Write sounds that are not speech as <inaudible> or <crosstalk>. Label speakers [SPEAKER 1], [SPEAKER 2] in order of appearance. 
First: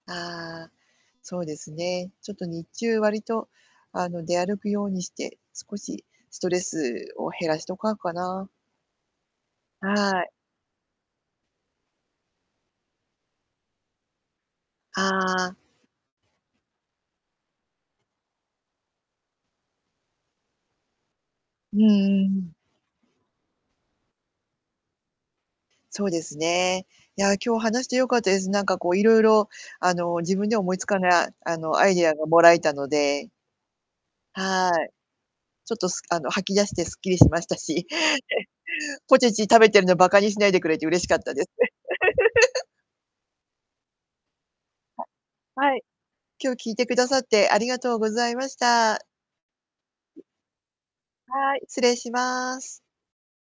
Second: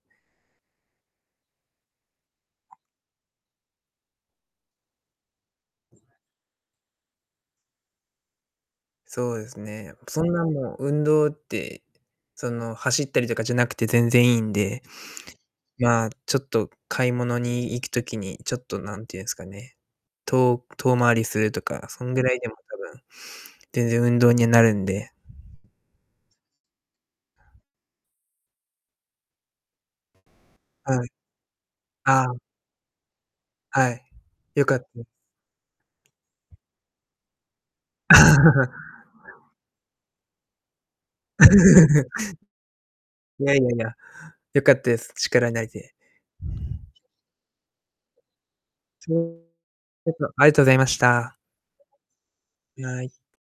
[SPEAKER 1] ああ、そうですね、ちょっと、日中、割と、あの、出歩くようにして、少しストレスを減らしとかんかな。
[SPEAKER 2] そうですね、
[SPEAKER 1] は
[SPEAKER 2] そ
[SPEAKER 1] い。
[SPEAKER 2] んな、もう運動って、その、走ったりとかじゃなくて全然いいんで、
[SPEAKER 1] ああ。
[SPEAKER 2] まあ、ちょっと買い物に行く時に、ちょっと、なんていうんすかね、と遠回りすると
[SPEAKER 1] うん
[SPEAKER 2] か、そんぐ
[SPEAKER 1] う
[SPEAKER 2] らいでも
[SPEAKER 1] ん。
[SPEAKER 2] 多分、全然運動になるんで。
[SPEAKER 1] そうですね。いや、今日話して良かったです。なんか、こう、いろいろ、あの、自分では思いつ
[SPEAKER 2] は
[SPEAKER 1] か
[SPEAKER 2] い。
[SPEAKER 1] な、あの、アイディア
[SPEAKER 2] あ
[SPEAKER 1] がも
[SPEAKER 2] あ。
[SPEAKER 1] らえたので
[SPEAKER 2] はい、よ
[SPEAKER 1] は
[SPEAKER 2] かった
[SPEAKER 1] い。
[SPEAKER 2] です。
[SPEAKER 1] ちょっと、すあの、吐き出してスッキリしましたし、<chuckles>
[SPEAKER 2] <laughs>
[SPEAKER 1] ポテチ食べてるの、バカにしないでくれて嬉しかったです。
[SPEAKER 2] <laughs>
[SPEAKER 1] <laughs>
[SPEAKER 2] いやいやいや、よかったで
[SPEAKER 1] あ、
[SPEAKER 2] す、力になれ
[SPEAKER 1] はい。
[SPEAKER 2] て。
[SPEAKER 1] 今日、聞いてくださってありがとうございました。
[SPEAKER 2] <unintelligible> ありがとうございました。
[SPEAKER 1] はい、失礼します。
[SPEAKER 2] いや、あい。